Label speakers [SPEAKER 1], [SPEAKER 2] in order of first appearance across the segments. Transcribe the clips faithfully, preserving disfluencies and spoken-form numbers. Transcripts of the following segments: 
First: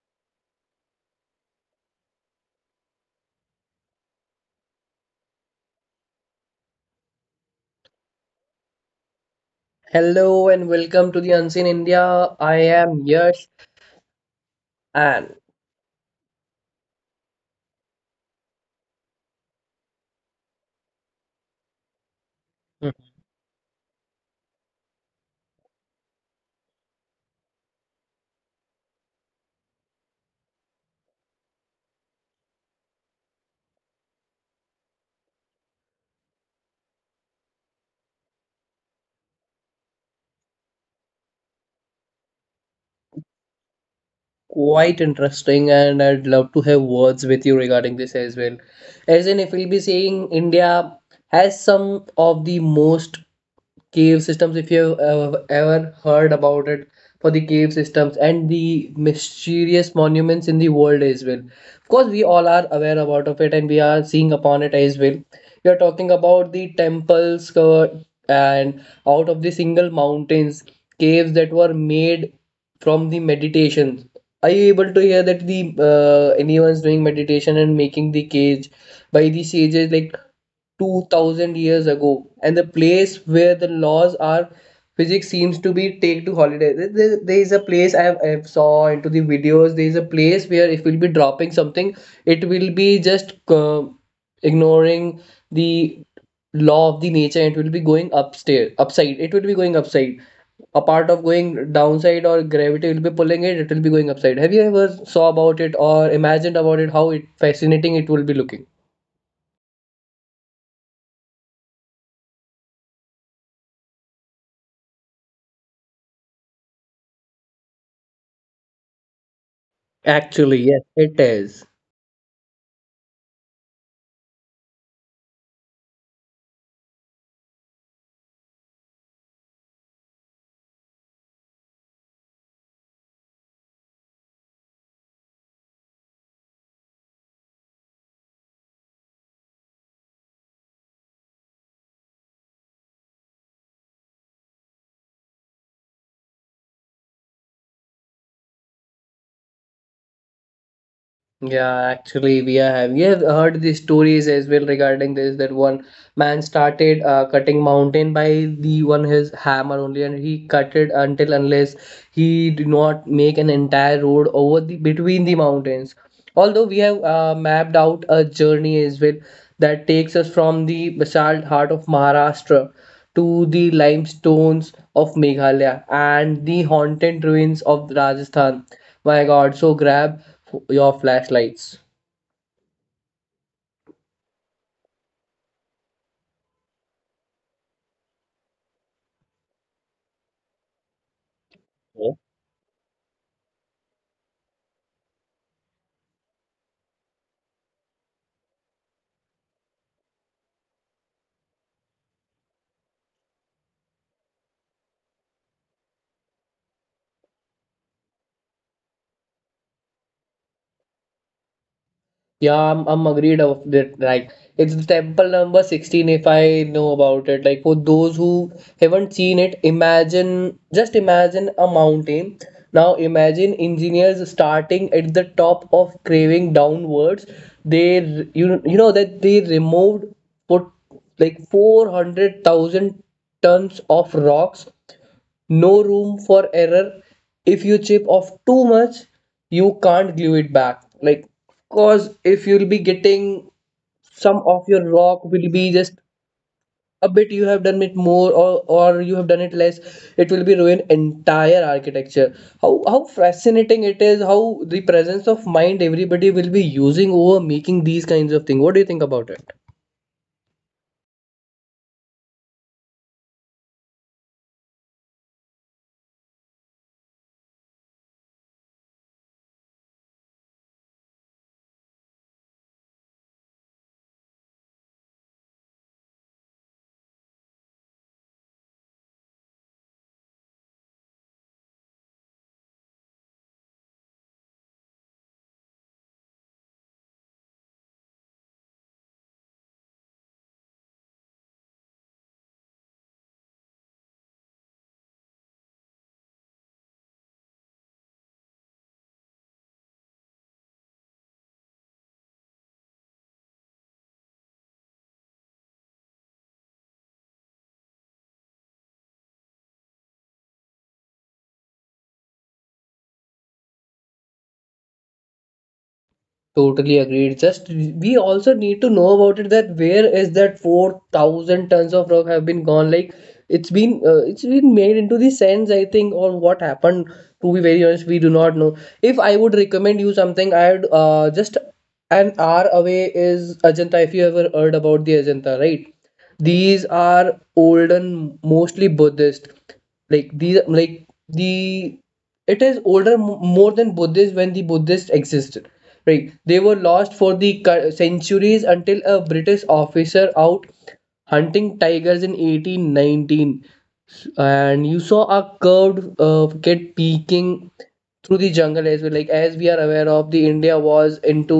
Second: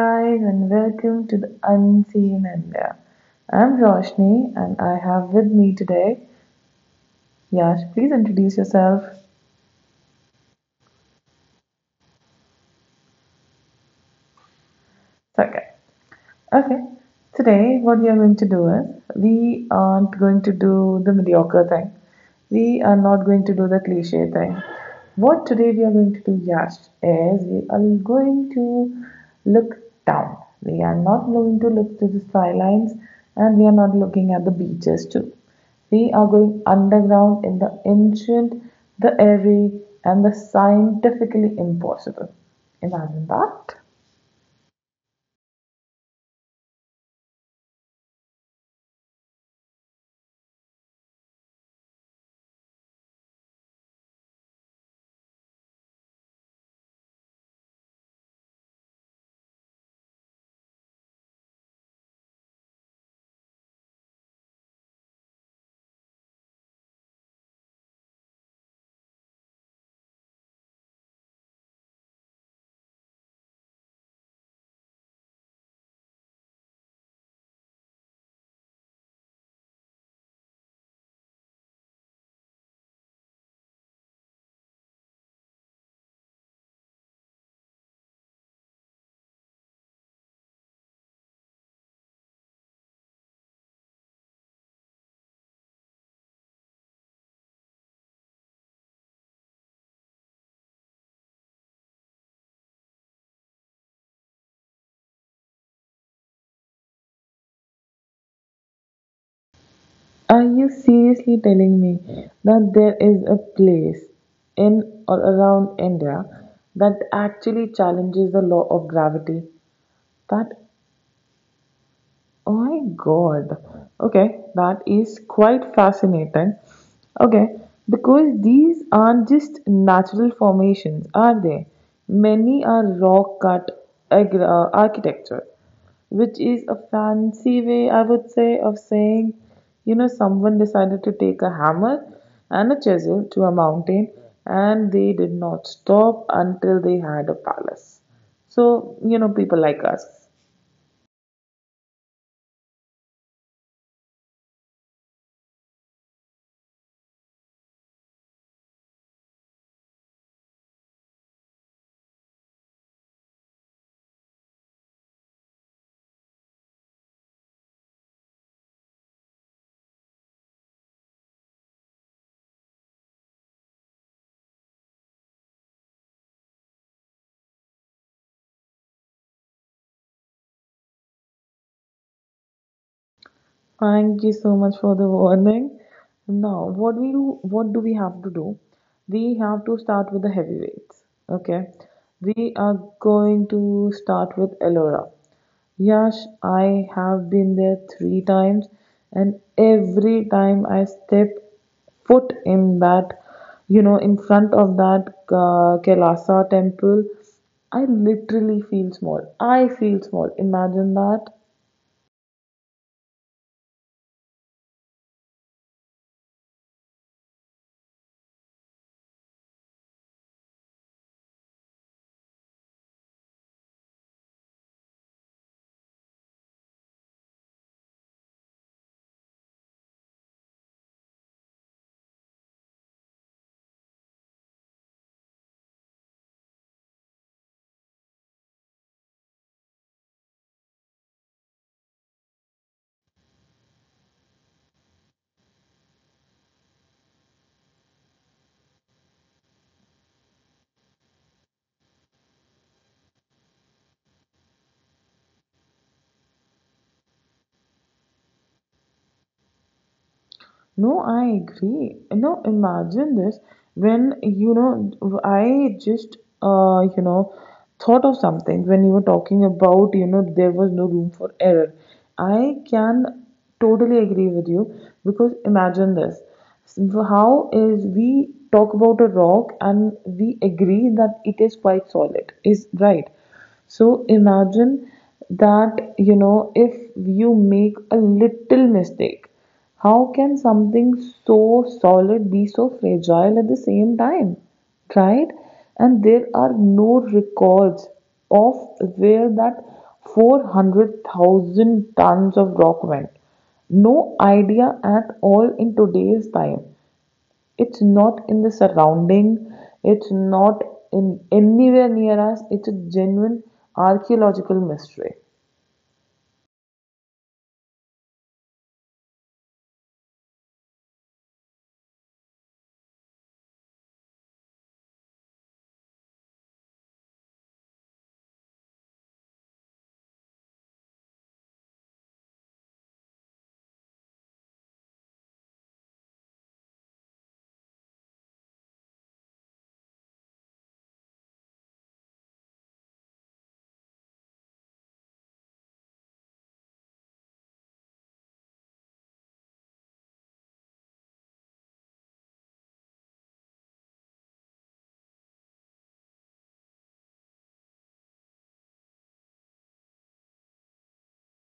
[SPEAKER 1] guys and welcome to the Unseen India. I'm Roshni and I have with me today Yash. Please introduce yourself. It's
[SPEAKER 2] Hello and welcome to the Unseen India. I am Yash and
[SPEAKER 1] okay. Okay. Today, what we are going to do is we aren't going to do the mediocre thing. We are
[SPEAKER 2] Mhm.
[SPEAKER 1] not going to do the cliche thing. What today we are going to do, Yash, is we are going to look down. We are not going to look to the skylines and we are not looking at the beaches too. We are going underground in the ancient, the airy, and the scientifically impossible. Imagine that.
[SPEAKER 2] Quite interesting, and I'd love to have words with you regarding this as well. As in if we'll be saying India has some of the most cave systems if you have uh, ever heard about it, for the cave systems and the mysterious monuments in the world as well. Of course we all are aware about of it and we are seeing upon it as well. We are talking about the temples covered and out of the single mountains, caves that were made from the meditations. Are you able to hear that the uh, anyone's doing meditation and making the cage by the sages like two thousand years ago, and the place where the laws are physics seems to be take to holiday there, there there is a place I, have, I saw into the videos, there is a place where if we'll be dropping something, it will be just uh, ignoring the law of the nature, it will be going upstairs upside, it will be going upside a part of going downside, or gravity will be pulling it, it will be going upside. Have you ever saw about it or imagined about it, how it fascinating it will be looking?
[SPEAKER 1] Are you seriously telling me that there is a place in or around India that actually challenges the law of gravity? That,
[SPEAKER 2] Actually, yes, it is.
[SPEAKER 1] oh my God. Okay, that is quite fascinating. Okay, because these aren't just natural formations, are they? Many are rock cut ag- uh, architecture, which is a fancy way, I would say, of saying, you know, someone decided to take a hammer and a chisel to a mountain and they did not stop until they had a palace. So, you know, people like us.
[SPEAKER 2] Yeah, actually, we are have we have heard the stories as well regarding this, that one man started uh, cutting mountain by the one his hammer only, and he cut it until unless he did not make an entire road over the between the mountains. Although we have uh, mapped out a journey as well that takes us from the basalt heart of Maharashtra to the limestones of Meghalaya and the haunted ruins of Rajasthan. My God, so grab your flashlights.
[SPEAKER 1] Thank you so much for the warning. Now, what we do, what do we have to do? We have to start with the heavyweights. Okay,
[SPEAKER 2] Yeah.
[SPEAKER 1] we are going to start with Elora. Yash, I have been there three times, and every time I step foot in that, you know, in front of that uh, Kailasa temple, I literally feel small. I feel small. Imagine that.
[SPEAKER 2] Yeah, I'm, I'm agreed of that. Like it's the temple number sixteen if I know about it. Like for those who haven't seen it, imagine, just imagine a mountain. Now imagine engineers starting at the top of craving downwards. They r- you you know that they removed put like four hundred thousand tons of rocks, no room for error. If you chip off too much, you can't glue it back. Like, cause if you'll be getting some of your rock will be just a bit, you have done it more or or you have done it less, it will be ruin entire architecture. how how fascinating it is, how the presence of mind everybody will be using over making these kinds of things. What do you think about it?
[SPEAKER 1] No, I agree. No, imagine this when you know I just uh, you know thought of something when you were talking about, you know, there was no room for error. I can totally agree with you because imagine this. So, how is we talk about a rock and we agree that it is quite solid, is right. So imagine that, you know, if you make a little mistake, how can something so solid be so fragile at the same time? Right? And there are no records of where that four hundred thousand tons of rock went. No idea at all in today's time. It's not in the surrounding, it's not in anywhere near us, it's a genuine archaeological mystery.
[SPEAKER 2] Totally agreed. Just we also need to know about it, that where is that four thousand tons of rock have been gone? Like it's been uh, it's been made into the sense, I think, or what happened. To be very honest, we do not know. If I would recommend you something, I'd uh, just an hour away is Ajanta. If you ever heard about the Ajanta, right? These are olden, mostly Buddhist, like these, like the it is older m- more than Buddhist when the Buddhists existed, right? They were lost for the cu- centuries until a British officer out hunting tigers in eighteen nineteen, and you saw a curved uh, kid peeking through the jungle as well. Like, as we are aware of, the India was into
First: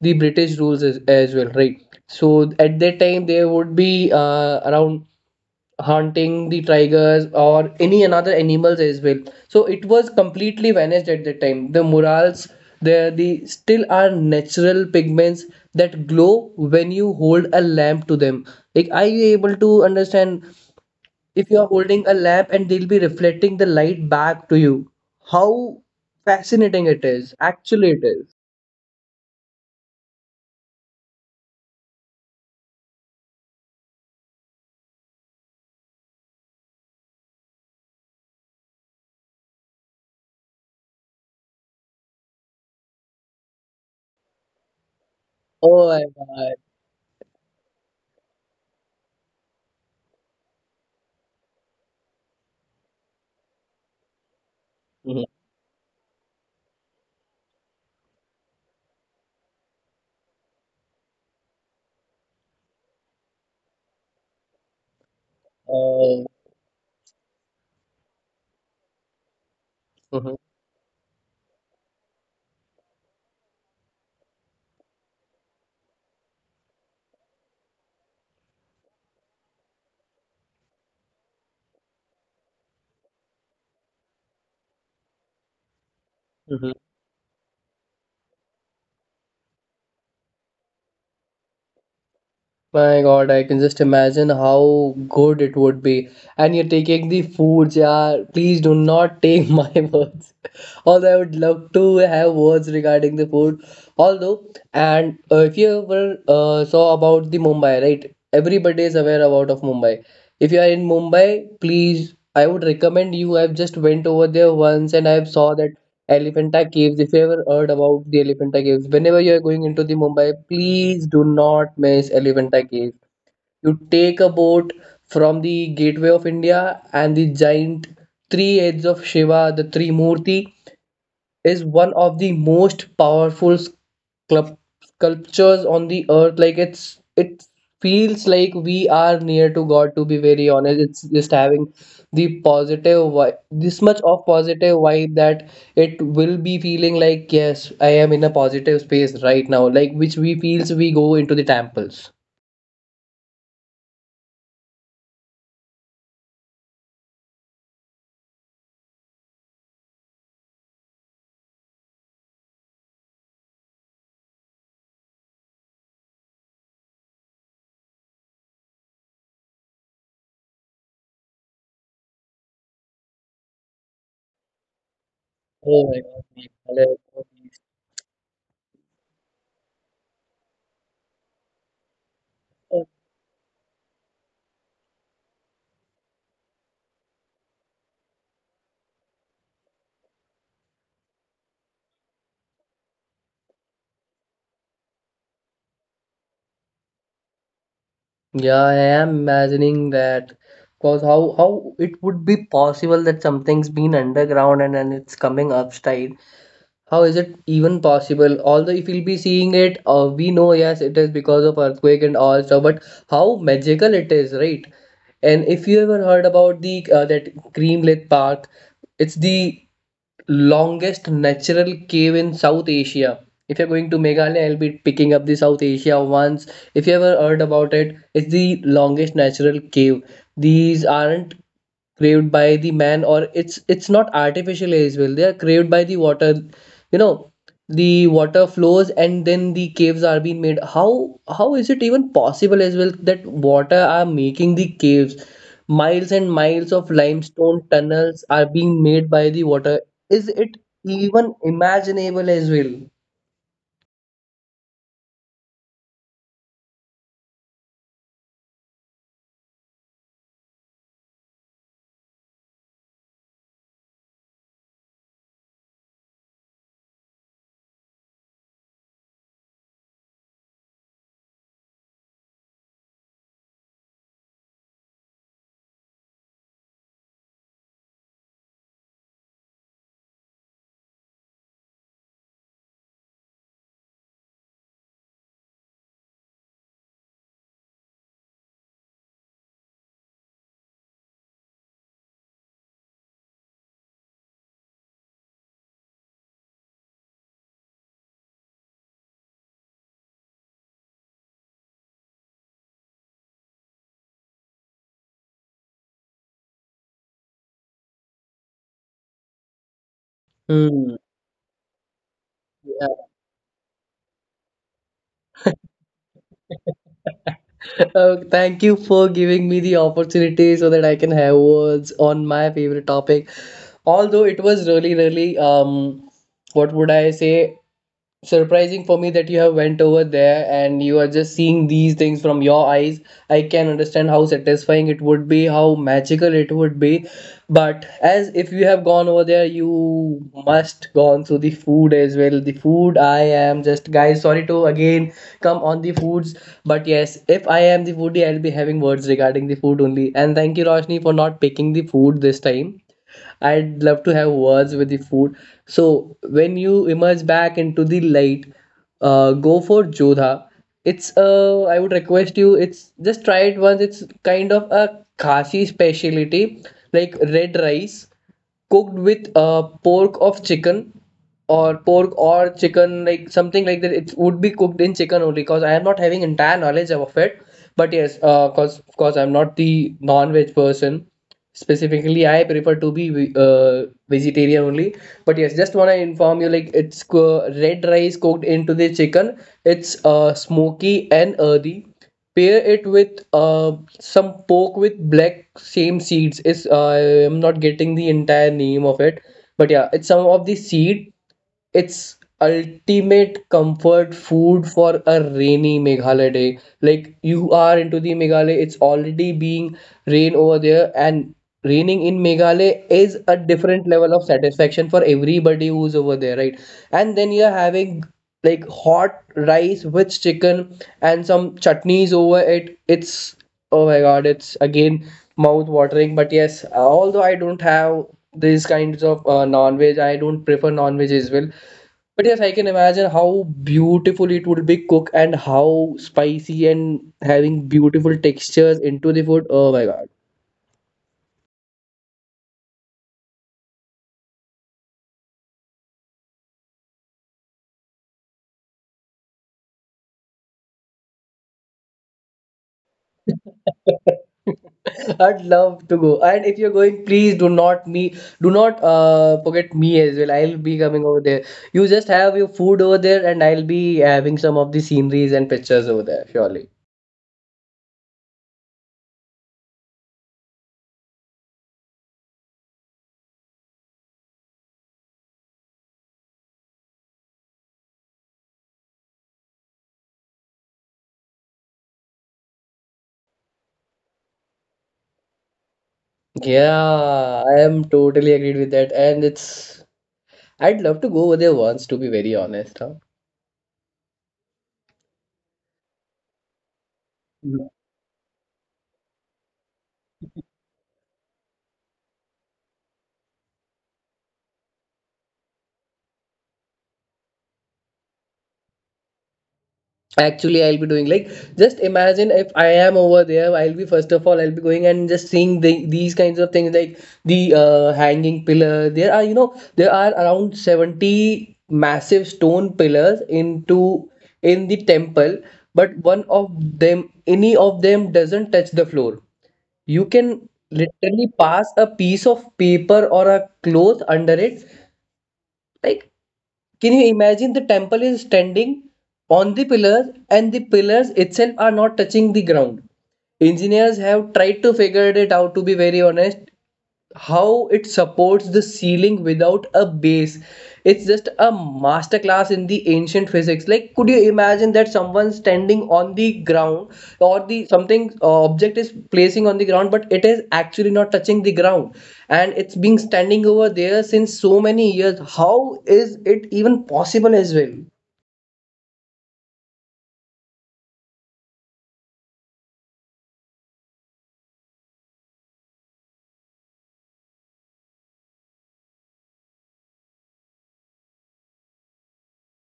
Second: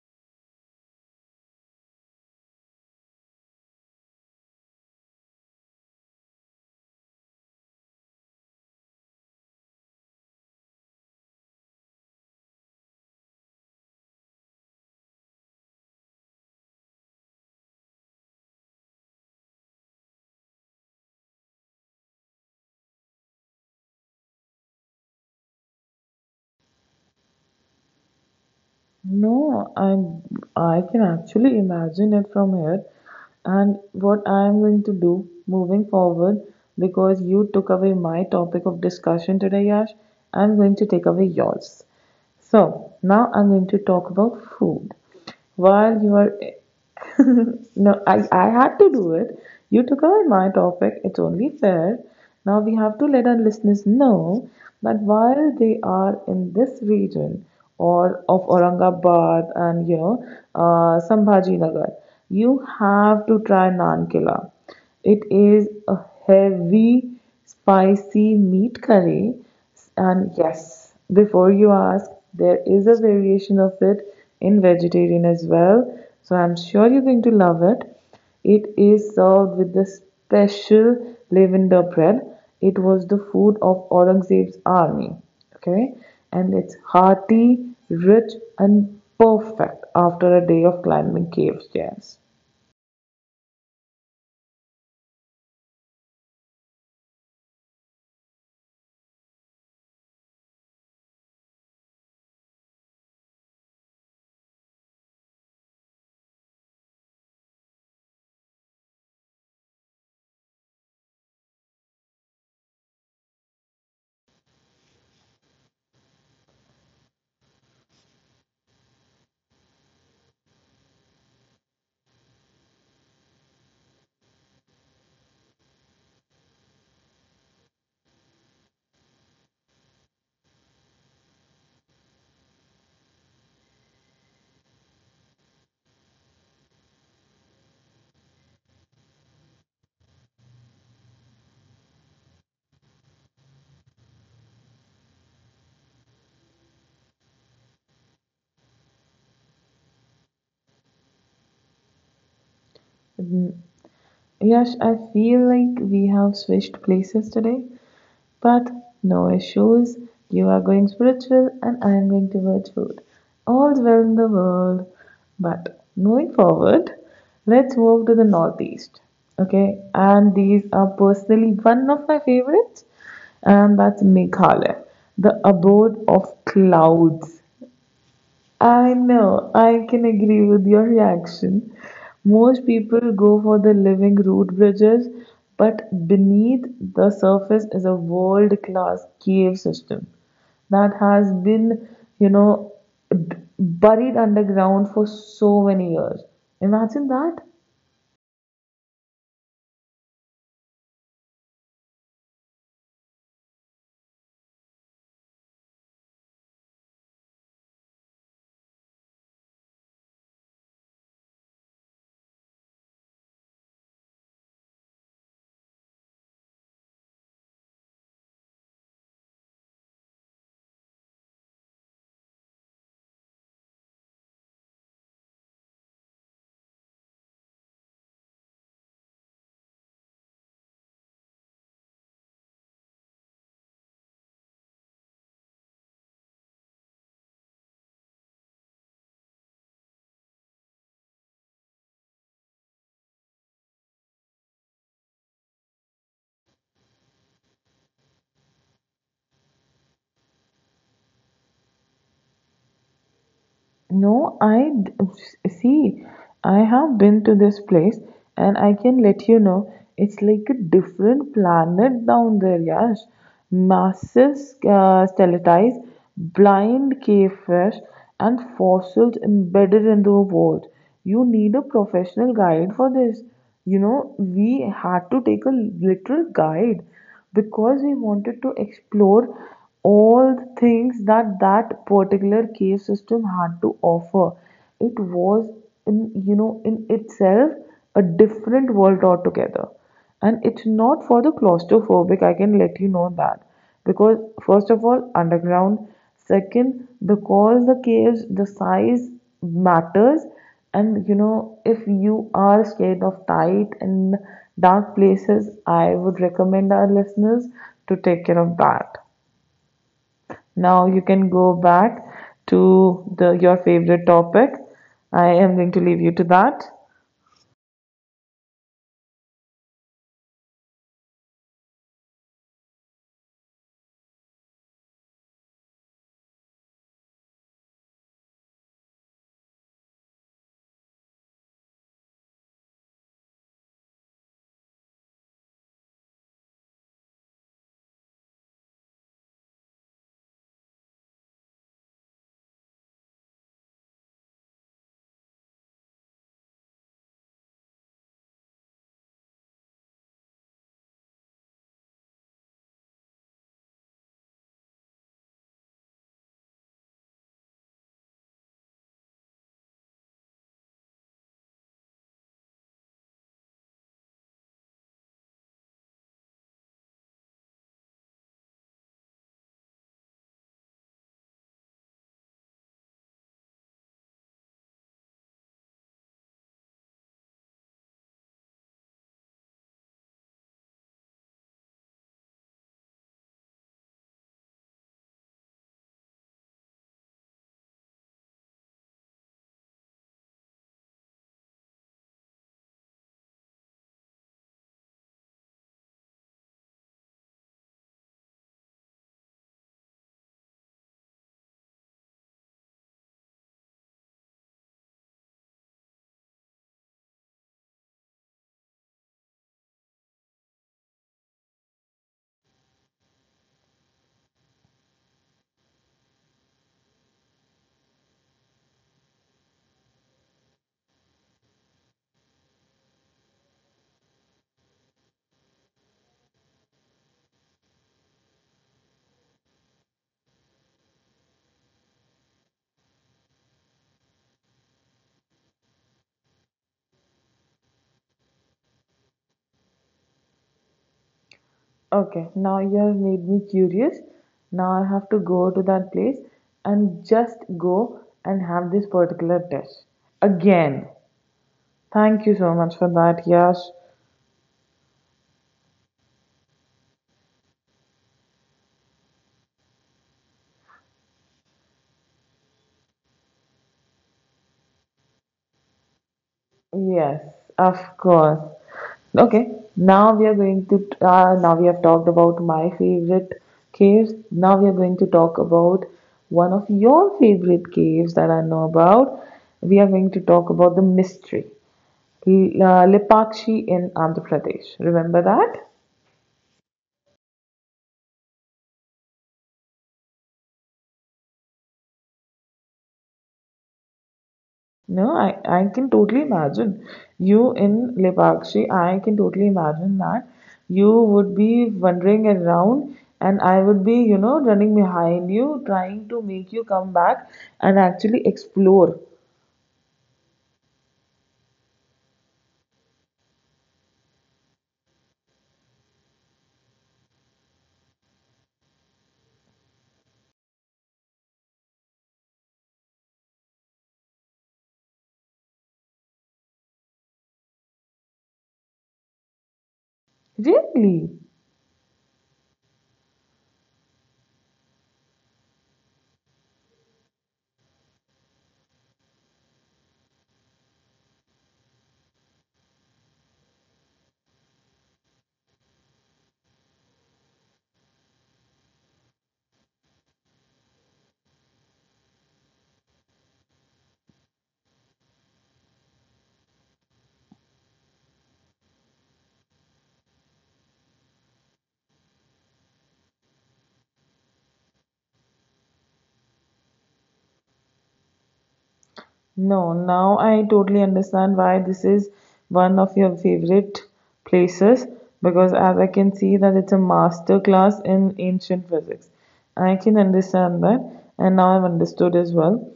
[SPEAKER 2] the British rules as, as well, right? So at that time they would be uh, around hunting the tigers or any another animals as well. So it was completely vanished at that time. The murals there, the still are natural pigments that glow when you hold a lamp to them. Like, are you able to understand if you are holding a lamp and they'll be reflecting the light back to you? How fascinating it is. Actually, it is.
[SPEAKER 1] No, I'm I can actually imagine it from here. And what I am going to do moving forward, because you took away my topic of discussion today, Yash, I'm going to take away yours. So now I'm going to talk about food.
[SPEAKER 2] Oh
[SPEAKER 1] While
[SPEAKER 2] my
[SPEAKER 1] you are
[SPEAKER 2] God.
[SPEAKER 1] no, I, I had to do it. You took away my topic. It's only fair. Now we have to let our listeners know that
[SPEAKER 2] Mhm.
[SPEAKER 1] while they are in this region or of Aurangabad and you know uh, Sambhaji Nagar, you have to try naan killa. It is a
[SPEAKER 2] Oh,
[SPEAKER 1] heavy, spicy meat curry and
[SPEAKER 2] mhm,
[SPEAKER 1] yes, before you ask, there is a variation of it in vegetarian as well. So I'm sure you're going to love it. It is served with the special lavender bread. It was the food of Aurangzeb's army. Okay, and
[SPEAKER 2] mhm.
[SPEAKER 1] it's hearty, rich, and perfect after a day of climbing caves. Yes.
[SPEAKER 2] My God, I can just imagine how good it would be. And you're taking the foods, yeah. Please do not take my words. Although I would love to have words regarding the food. Although, and uh, if you ever uh, saw about the Mumbai, right? Everybody is aware about of Mumbai. If you are in Mumbai, please, I would recommend you. I've just went over there once and I've saw that Elephanta Caves. If you ever heard about the Elephanta Caves, whenever you are going into the Mumbai, please do not miss Elephanta Caves. You take a boat from the Gateway of India, and the giant three heads of Shiva, the three Murti, is one of the most powerful sculp- sculptures on the earth. Like, it's it feels like we are near to god, to be very honest. It's just having the positive vibe, this much of positive vibe that it will be feeling like, yes, I am in a positive space right now, like which we feels we go into the temples.
[SPEAKER 1] Yash, I feel like we have switched places today. But no issues. You are going spiritual and I am going towards food. All's well in the world. But moving forward, let's move to the northeast. Okay, and these are personally one of my favorites, and that's Meghalaya, the
[SPEAKER 2] Oh my
[SPEAKER 1] abode of
[SPEAKER 2] God.
[SPEAKER 1] clouds. I know, I can agree with your reaction. Most people go for the living root bridges, but beneath the surface is a world class cave system that has been, you know, b- buried underground for so many years. Imagine that.
[SPEAKER 2] Yeah, I am imagining that. Cause how how it would be possible that something's been underground and then it's coming upside? How is it even possible? Although if you'll be seeing it, uh, we know, yes, it is because of earthquake and all stuff. But how magical it is, right? And if you ever heard about the uh, that Greenlit Park, it's the longest natural cave in South Asia. If you're going to Meghalaya, I'll be picking up the South Asia once. If you ever heard about it, it's the longest natural cave. These aren't craved by the man, or it's it's not artificial as well. They are craved by the water, you know, the water flows and then the caves are being made. how how is it even possible as well, that water are making the caves? Miles and miles of limestone tunnels are being made by the water. Is it even imaginable as well?
[SPEAKER 1] No, I d- See. I have been to this place, and I can let you know it's like a different planet down there, Yash. Massive uh, stalactites, blind cavefish, and fossils embedded in the vault. You need a professional guide for this. You know, we had to take a literal guide because we wanted to explore all the things that that particular cave system had to offer. It was in, you know, in itself a different world altogether, and it's not for the claustrophobic. I can let you know that because first of all underground, second because the caves the size matters, and you know, if you are scared of tight and dark places, I would recommend our listeners to take care of that. Now
[SPEAKER 2] Hmm.
[SPEAKER 1] you can go back to
[SPEAKER 2] Yeah.
[SPEAKER 1] the your favorite topic. I am going to leave you to that.
[SPEAKER 2] Uh, thank you for giving me the opportunity so that I can have words on my favorite topic. Although it was really, really, um, what would I say, surprising for me that you have went over there and you are just seeing these things from your eyes. I can understand how satisfying it would be, how magical it would be. But as if you have gone over there, you must gone through the food as well. The food, I am just, guys, sorry to again come on the foods, but yes, if I am the foodie, I'll be having words regarding the food only. And thank you, Roshni, for not picking the food this time. I'd love to have words with the food. So when you emerge back into the light, uh, go for Jodha. It's uh, I would request you, it's just try it once. It's kind of a Khasi specialty, like red rice cooked with uh, pork of chicken, or pork or chicken, like something like that. It would be cooked in chicken only because I am not having entire knowledge of it. But yes, uh, cause of course I'm not the non-veg person, specifically I prefer to be ve- uh, vegetarian only. But yes, just want to inform you, like it's co- red rice cooked into the chicken. It's uh, smoky and earthy. Pair it with uh, some pork with black same seeds. Is, I am not getting the entire name of it, but yeah, it's some of the seed. It's ultimate comfort food for a rainy Meghalaya day. Like you are into the Meghalaya, it's already being rain over there, and raining in Meghalaya is a different level of satisfaction for everybody who's over there, right? And then you're having like hot rice with chicken and some chutneys over it. It's, oh my god, it's again mouth watering. But yes, although I don't have these kinds of uh, non-veg, I don't prefer non-veg as well. But yes, I can imagine how beautiful it would be cooked, and how spicy, and having beautiful textures into the food. Oh my god.
[SPEAKER 1] Okay, now you have made me curious. Now I have to go to that place and just go and have this particular dish. Again, thank you so much for that, Yash.
[SPEAKER 2] I'd love to go. And if you're going, please do not me, do not uh forget me as well. I'll be coming over there. You just have your food over there and I'll be having some of the sceneries and pictures over there, surely.
[SPEAKER 1] Yes, of course. Okay, now we are going to uh, now we have talked about my favorite caves. Now we are going to talk about one of your favorite caves that I know about. We are going to talk about the mystery, L- uh, Lepakshi in Andhra Pradesh. Remember that?
[SPEAKER 2] Yeah, I am totally agreed with that. And it's, I'd love to go over there once, to be very honest, huh?
[SPEAKER 1] No, I, I can totally imagine you in Lepakshi. I can totally imagine that you would be wandering around and I would be, you know, running behind you, trying to make you come back and actually explore.
[SPEAKER 2] Actually, I'll be doing like, just imagine if I am over there, I'll be first of all I'll be going and just seeing the, these kinds of things, like the uh, hanging pillar there. Are, you know, there are around seventy massive stone pillars into in the temple, but one of them, any of them, doesn't touch the floor. You can
[SPEAKER 1] Really?
[SPEAKER 2] literally pass a piece of paper or a cloth under it. Like, can you imagine, the temple is standing on the pillars and the pillars itself are not touching the ground? Engineers have tried to figure it out, to be very honest, how it supports the ceiling without a base. It's just a masterclass in the ancient physics. Like, could you imagine that someone standing on the ground or the something uh, object is placing on the ground, but it is actually not touching the ground? And it's been standing over there since so many years. How is it even possible as well?
[SPEAKER 1] No, now I totally understand why this is one of your favorite places because as I can see that it's a master class in ancient physics. I can understand that and now I've understood as well.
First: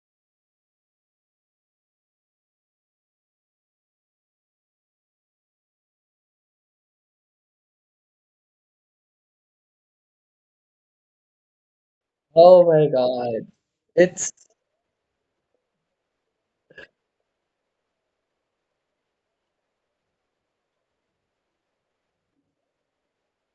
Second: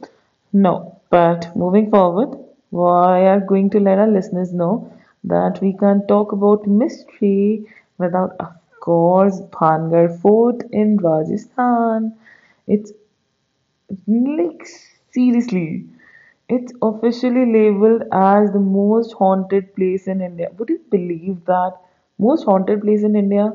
[SPEAKER 1] No, but moving forward, we are going to let our listeners know that we can't talk about mystery without, of course, Bhangar Fort in Rajasthan.
[SPEAKER 2] Oh my
[SPEAKER 1] It's
[SPEAKER 2] god. It's...
[SPEAKER 1] like, seriously, it's officially labeled as the most haunted place in India. Would you believe that? Most haunted place in India?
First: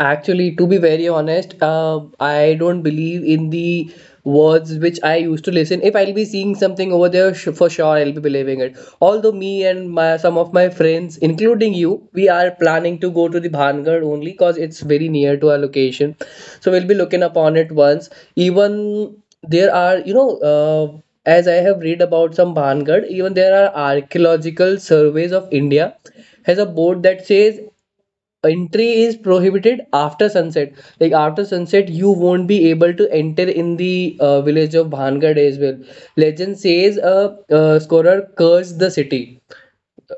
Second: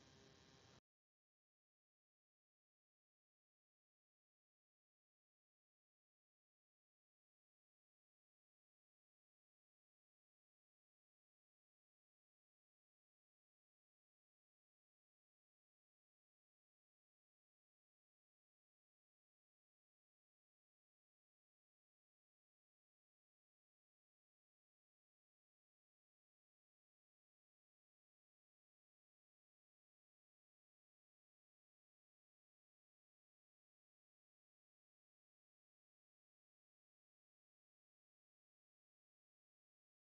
[SPEAKER 2] Actually, to be very honest, uh, I don't believe in the words which I used to listen. If I'll be seeing something over there, sh- for sure I'll be believing it. Although me and my, some of my friends, including you, we are planning to go to the Bhangar only because it's very near to our location. So we'll be looking upon it once. Even there are, you know, uh, as I have read about some Bhangar, even there are archaeological surveys of India has a board that says entry is prohibited after sunset. Like after sunset you won't be able to enter in the uh, village of Bhangad as well. Legend says a uh, scorer cursed the city,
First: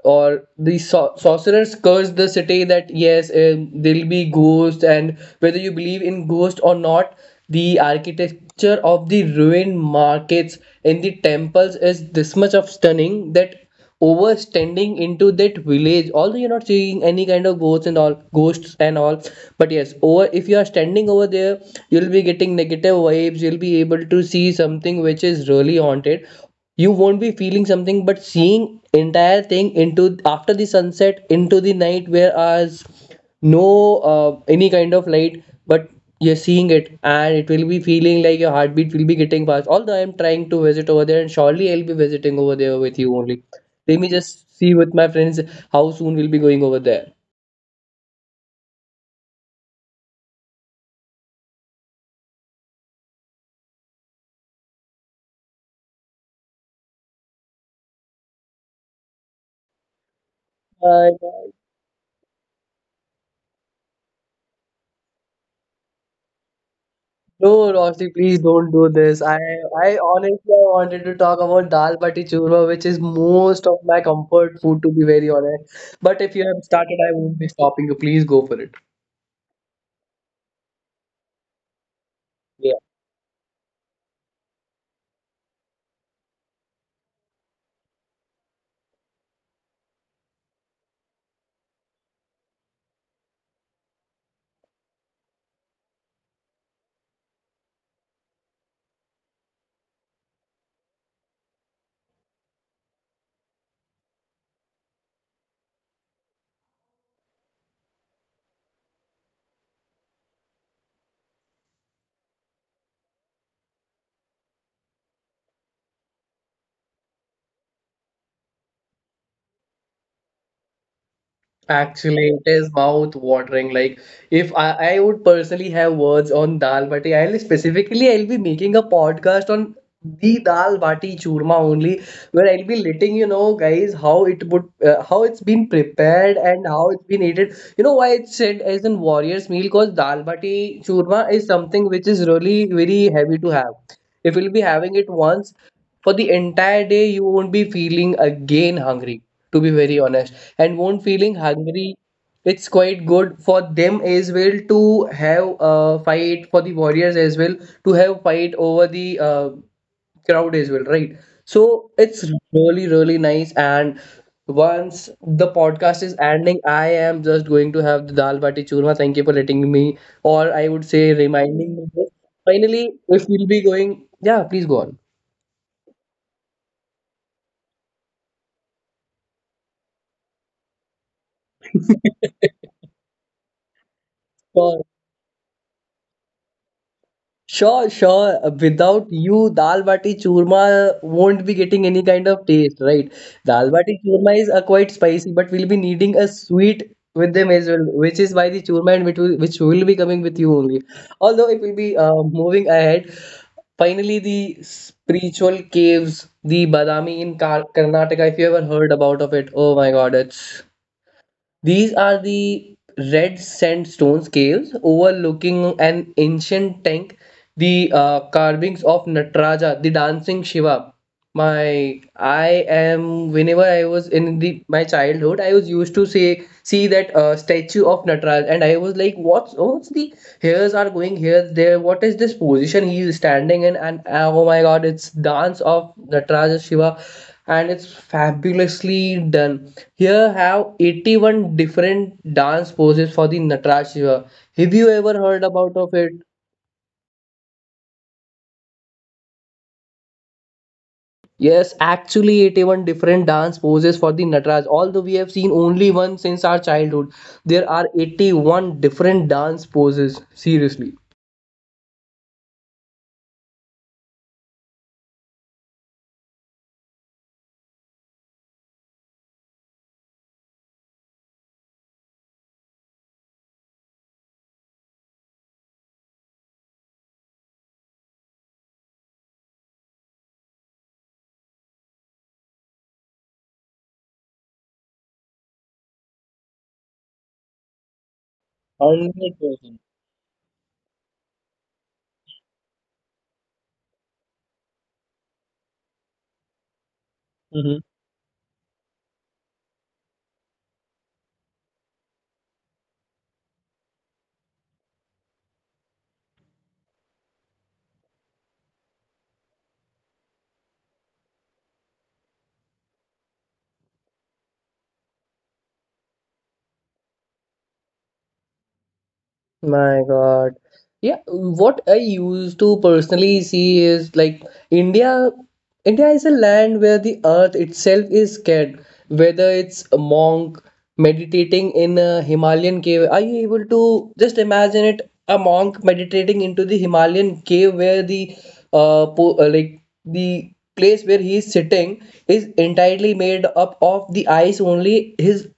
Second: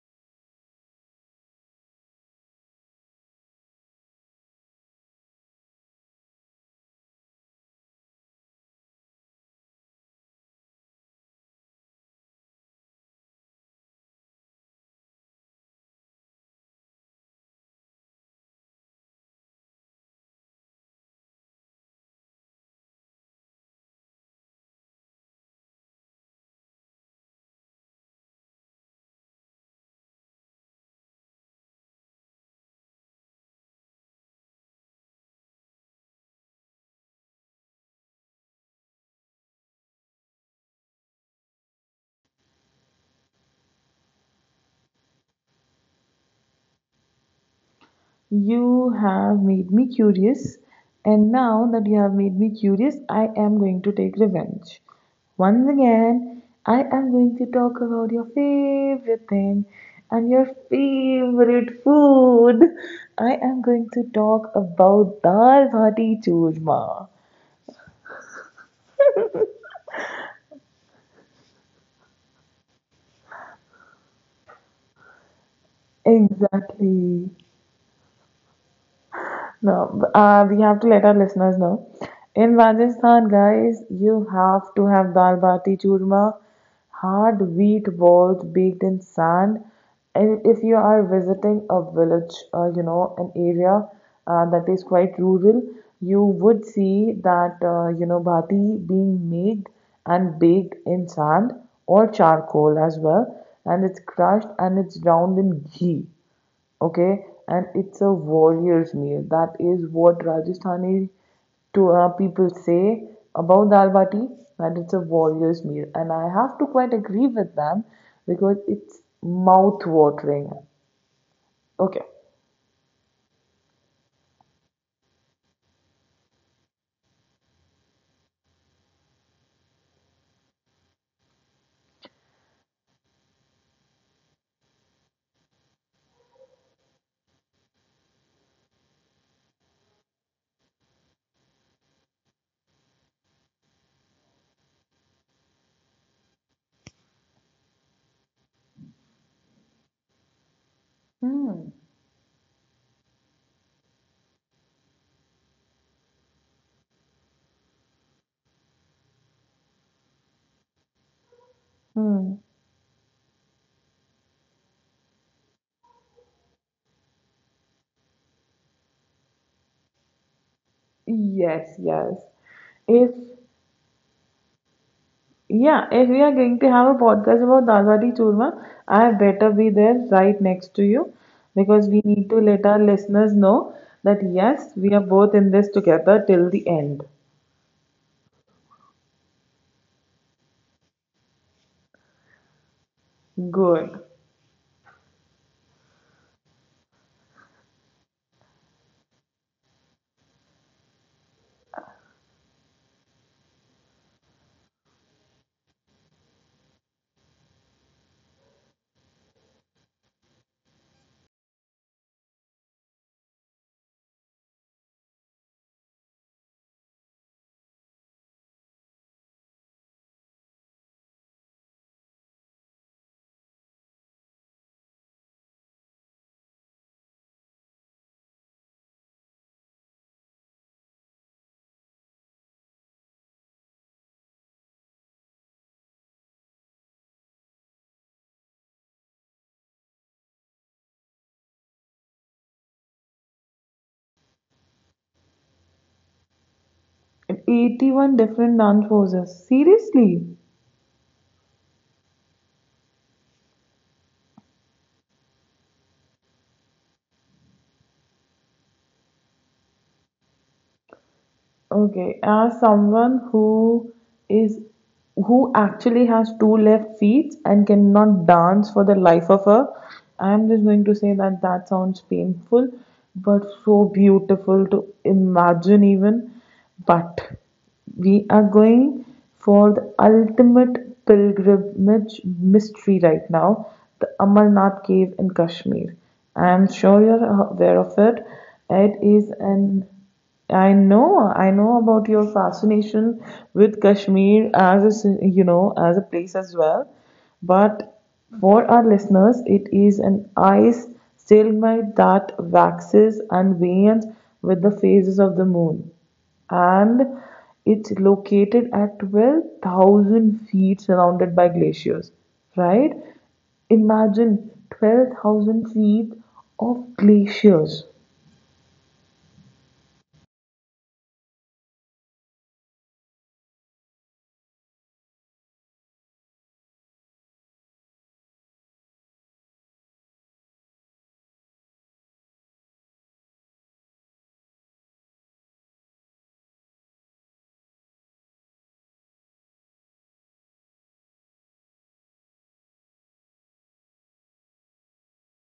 [SPEAKER 2] or the sor- sorcerers cursed the city, that yes, um, there'll be ghosts. And whether you believe in ghosts or not, the architecture of the ruined markets and the temples is this much of stunning, that overstanding into that village, although you're not seeing any kind of ghosts and all, ghosts and all, but yes, over, if you are standing over there, you'll be getting negative vibes. You'll be able to see something which is really haunted. You won't be feeling something but seeing entire thing into after the sunset into the night, whereas no uh, any kind of light, but you're seeing it and it will be feeling like your heartbeat will be getting fast. Although I'm trying to visit over there and surely I'll be visiting over there with you only. Let me just see with my friends how soon we'll be going over there.
[SPEAKER 1] You have made me curious, and now that you have made me curious, I am going to take revenge. Once again, I am going to talk about your favorite thing and your
[SPEAKER 2] Bye bye.
[SPEAKER 1] favorite food. I am going to talk about dal bhati churma.
[SPEAKER 2] No, Roshni, please don't do this. I I honestly I wanted to talk about dal bati churma, which is most of my comfort food, to be very honest. But if you have started, I
[SPEAKER 1] Exactly.
[SPEAKER 2] won't be stopping you. Please go for it.
[SPEAKER 1] No, uh, we have to let our listeners know. In
[SPEAKER 2] Yeah.
[SPEAKER 1] Rajasthan, guys, you have to have dal bati churma, hard wheat balls baked in sand. And if you are visiting a village, uh, you know, an area uh, that is quite rural, you would see that, uh, you know, bati being made and baked in sand or charcoal as well. And it's crushed and it's drowned in ghee. Okay, and it's a warrior's meal, that is what Rajasthani to uh, people say about dal bati, that it's a warrior's meal and I have to quite agree with them because it's mouth watering. Okay.
[SPEAKER 2] Actually, it is mouth watering. Like if I, I would personally have words on dal bati, I'll specifically I'll be making a podcast on the dal bati churma only, where I'll be letting you know, guys, how it would, uh, how it's been prepared and how it's been eaten. You know why it's said as in warrior's meal? Because dal bati churma is something which is really very heavy to have. If you'll be having it once for the entire day, you won't be feeling again hungry. To be very honest, and won't feeling
[SPEAKER 1] Hmm.
[SPEAKER 2] hungry. It's quite good for them as well to have a fight for the warriors as well, to have fight over the uh, crowd as well, right? So it's
[SPEAKER 1] Hmm.
[SPEAKER 2] really, really nice. And once the podcast is ending, I am just going to have the dal bati churma. Thank you for letting me, or I would say
[SPEAKER 1] Yes,
[SPEAKER 2] reminding me. This.
[SPEAKER 1] yes.
[SPEAKER 2] Finally,
[SPEAKER 1] If
[SPEAKER 2] if we'll be going, yeah, please go on.
[SPEAKER 1] Yeah, if we are going to have a podcast about Dadwadi Churma, I better be there right next to you because we need to let our listeners know that yes, we are both in this together till the end.
[SPEAKER 2] Sure, sure. Uh, Without you, dal bati churma won't be getting any kind of taste, right? Dal
[SPEAKER 1] Good.
[SPEAKER 2] bati churma is uh, quite spicy, but we'll be needing a sweet with them as well, which is why the churma, and which will, which will be coming with you only. Although it will be uh, moving ahead. Finally, the spiritual caves, the Badami in Kar Karnataka, if you ever heard about of it, oh my God, it's... these are the red sandstone caves overlooking an ancient tank, the uh, carvings of Nataraja, the dancing Shiva. My, I am whenever I was in the my childhood, I was used to say see that uh, statue of Nataraja, and I was like, what's what's the hairs are going here there? What is this position he is standing in? And uh, oh my God, it's dance of Nataraja Shiva, and it's fabulously done. Here have eighty-one different dance poses for the Nataraj Shiva. Have you ever heard about of it?
[SPEAKER 1] eighty-one different dance poses. Seriously?
[SPEAKER 2] Yes, actually eighty-one different dance poses for the Nataraj. Although we have seen only one since our childhood, there are eighty-one different dance poses. Seriously.
[SPEAKER 1] Okay, as someone who is who actually has two left feet and cannot dance for the life of her. I'm just going to say that that sounds painful, but so beautiful to imagine even. But we are going for the ultimate pilgrimage mystery right now, the Amarnath cave in Kashmir. I am sure you're aware of it. It is
[SPEAKER 2] one hundred percent.
[SPEAKER 1] an I know, I know about your fascination with Kashmir as a, s- you know, as a place as well. But for our listeners, it is an ice stalemate that waxes and wanes with the phases of the moon. And it's located at twelve thousand feet surrounded by glaciers, right? Imagine twelve thousand feet of glaciers.
[SPEAKER 2] My God. Yeah, what I used to personally see is like India India is a land where the earth itself is scared. Whether it's a monk meditating in a Himalayan cave, are you able to just imagine it? A monk meditating into the Himalayan cave where the uh, po uh like the place where he is sitting is entirely made up of the ice only. His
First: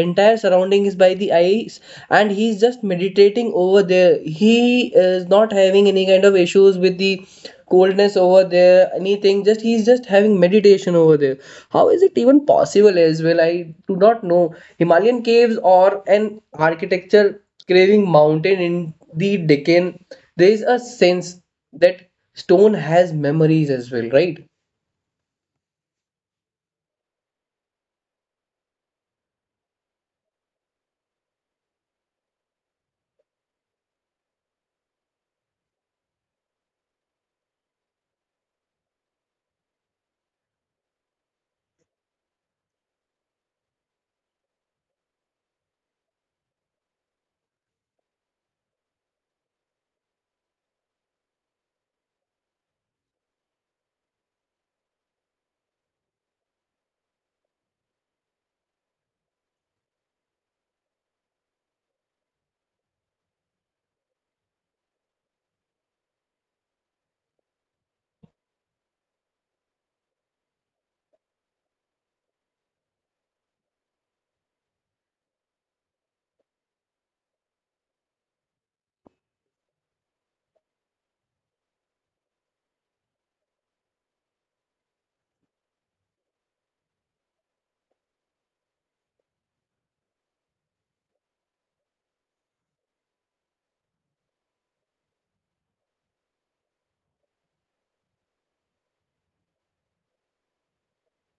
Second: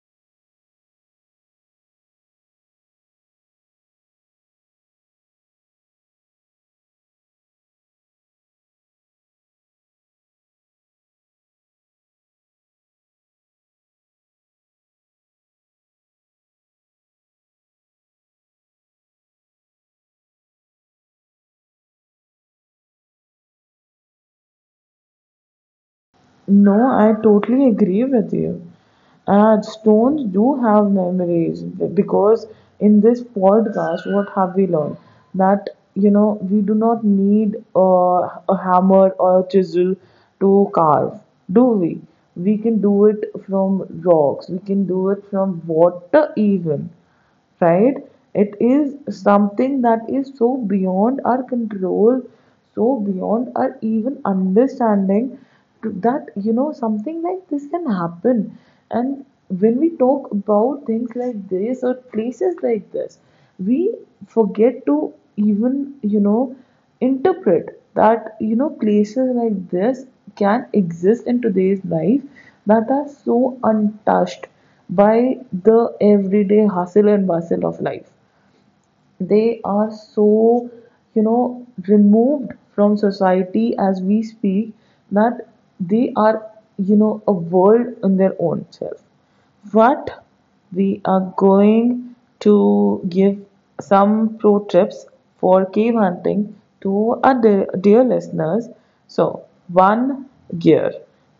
[SPEAKER 2] entire surrounding is by the eyes, and he's just meditating over there. He is not having any kind of issues with the coldness over there, anything, just he's just having meditation over there. How is it even possible as well? I do not know. Himalayan caves or an architecture, craving mountain in the Deccan, there is a sense that stone has memories as well, right?
[SPEAKER 1] No, I totally agree with you. And stones do have memories because in this podcast, what have we learned? That, you know, we do not need uh, a hammer or a chisel to carve, do we? We can do it from rocks, we can do it from water, even, right? It is something that is so beyond our control, so beyond our even understanding to- that, you know, something like this can happen. And when we talk about things like this or places like this, we forget to even, you know, interpret that, you know, places like this can exist in today's life that are so untouched by the everyday hustle and bustle of life. They are so, you know, removed from society as we speak that they are, you know, a world in their own self. But we are going to give some pro tips for cave hunting to our dear, dear listeners. So, one, gear.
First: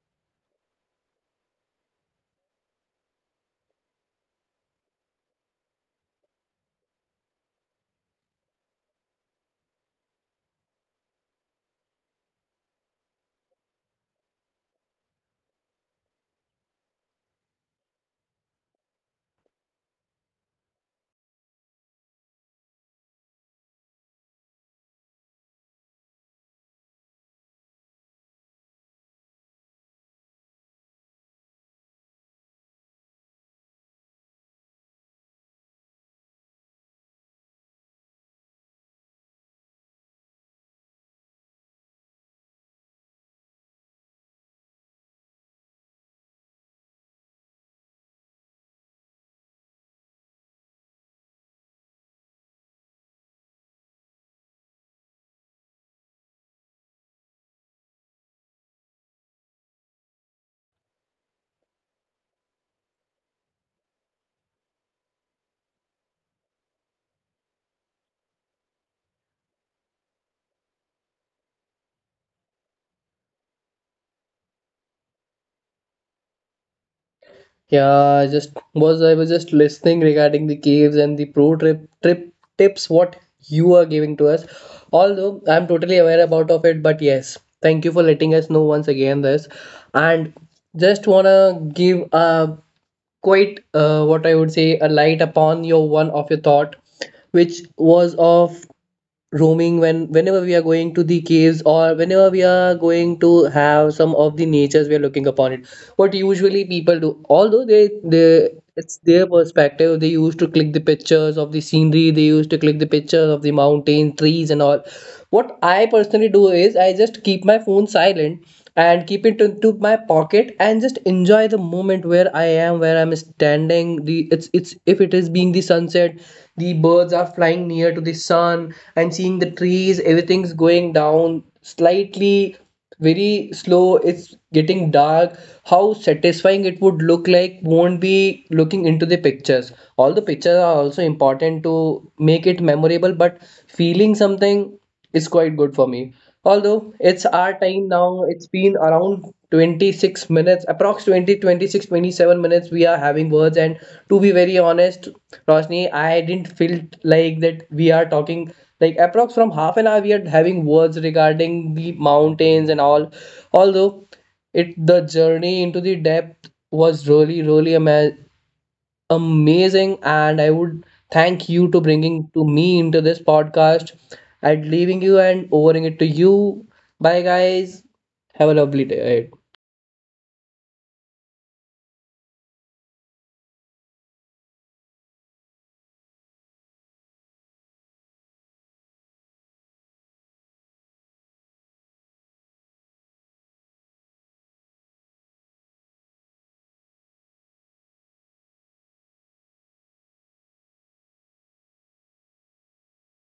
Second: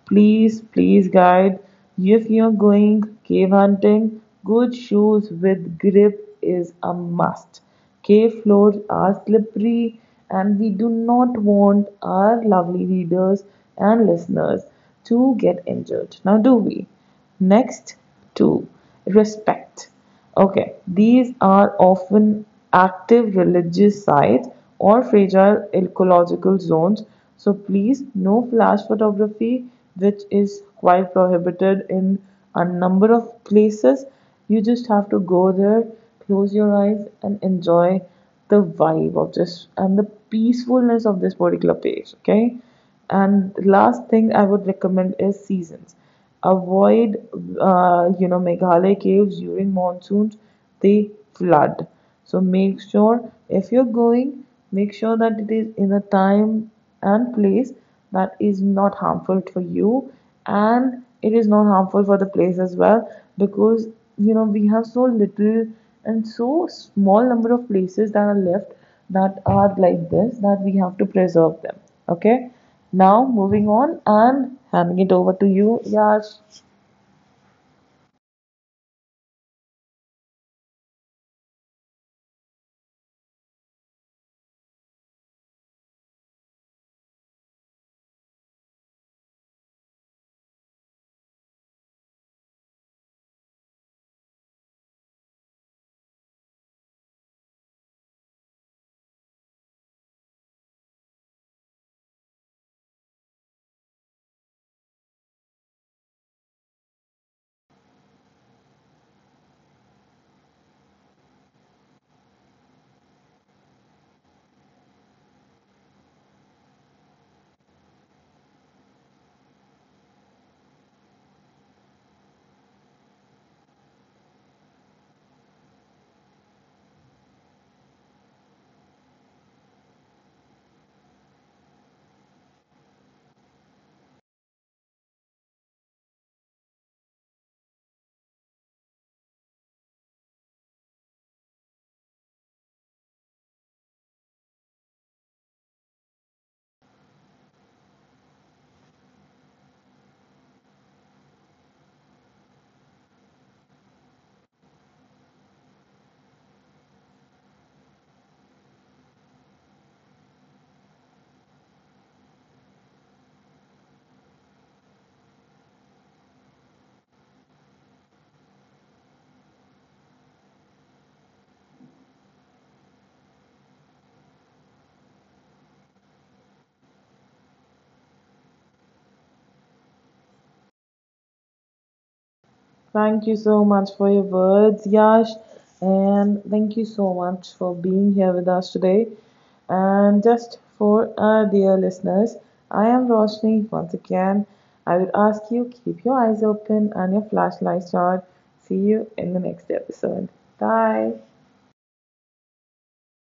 [SPEAKER 1] Please, please, guide. If you're going cave hunting, good shoes with grip is a must. Cave floors are slippery, and we do not want our lovely readers and listeners to get injured. Now, do we? Next, two, respect. Okay, these are often active religious sites or fragile ecological zones, so please no flash photography, which is quite prohibited in a number of places. You just have to go there, close your eyes, and enjoy the vibe of this and the peacefulness of this particular page. Okay, and the last thing I would recommend is seasons. Avoid uh, you know, Meghalaya caves during monsoons. They flood. So make sure if you're going, make sure that it is in a time and place that is not harmful for you and it is not harmful for the place as well because, you know, we have so little and so small number of places that are left that are like this that we have to preserve them. Okay, now moving on and handing it over to you, Yash.
[SPEAKER 2] Yeah, I just was I was just listening regarding the caves and the pro trip trip tips what you are giving to us. Although I'm totally aware about of it, but yes, thank you for letting us know once again this. And just wanna give a quite uh, what I would say a light upon your one of your thought, which was of roaming when whenever we are going to the caves or whenever we are going to have some of the natures we are looking upon it, what usually people do. Although they they it's their perspective, they used to click the pictures of the scenery, they used to click the pictures of the mountain trees and all. What I personally do is I just keep my phone silent and keep it into my pocket and just enjoy the moment where I am, where I'm standing. The it's it's if it is being the sunset, the birds are flying near to the sun and seeing the trees, everything's going down slightly very slow, it's getting dark. How satisfying it would look like, won't be looking into the pictures. All the pictures are also important to make it memorable, but feeling something is quite good for me. Although it's our time now, it's been around twenty-six minutes approx, twenty twenty six twenty-seven minutes we are having words. And to be very honest, Roshni, I didn't feel like that we are talking. Like approx from half an hour we are having words regarding the mountains and all. Although it, the journey into the depth was really really ama- amazing. And I would thank you to bringing to me into this podcast and leaving you and overing it to you. Bye guys, have a lovely day.
[SPEAKER 1] Thank you so much for your words, Yash, and thank you so much for being here with us today. And just for our dear listeners, I am Roshni once again. I would ask you keep your eyes open and your flashlights on. See you in the next episode. Bye.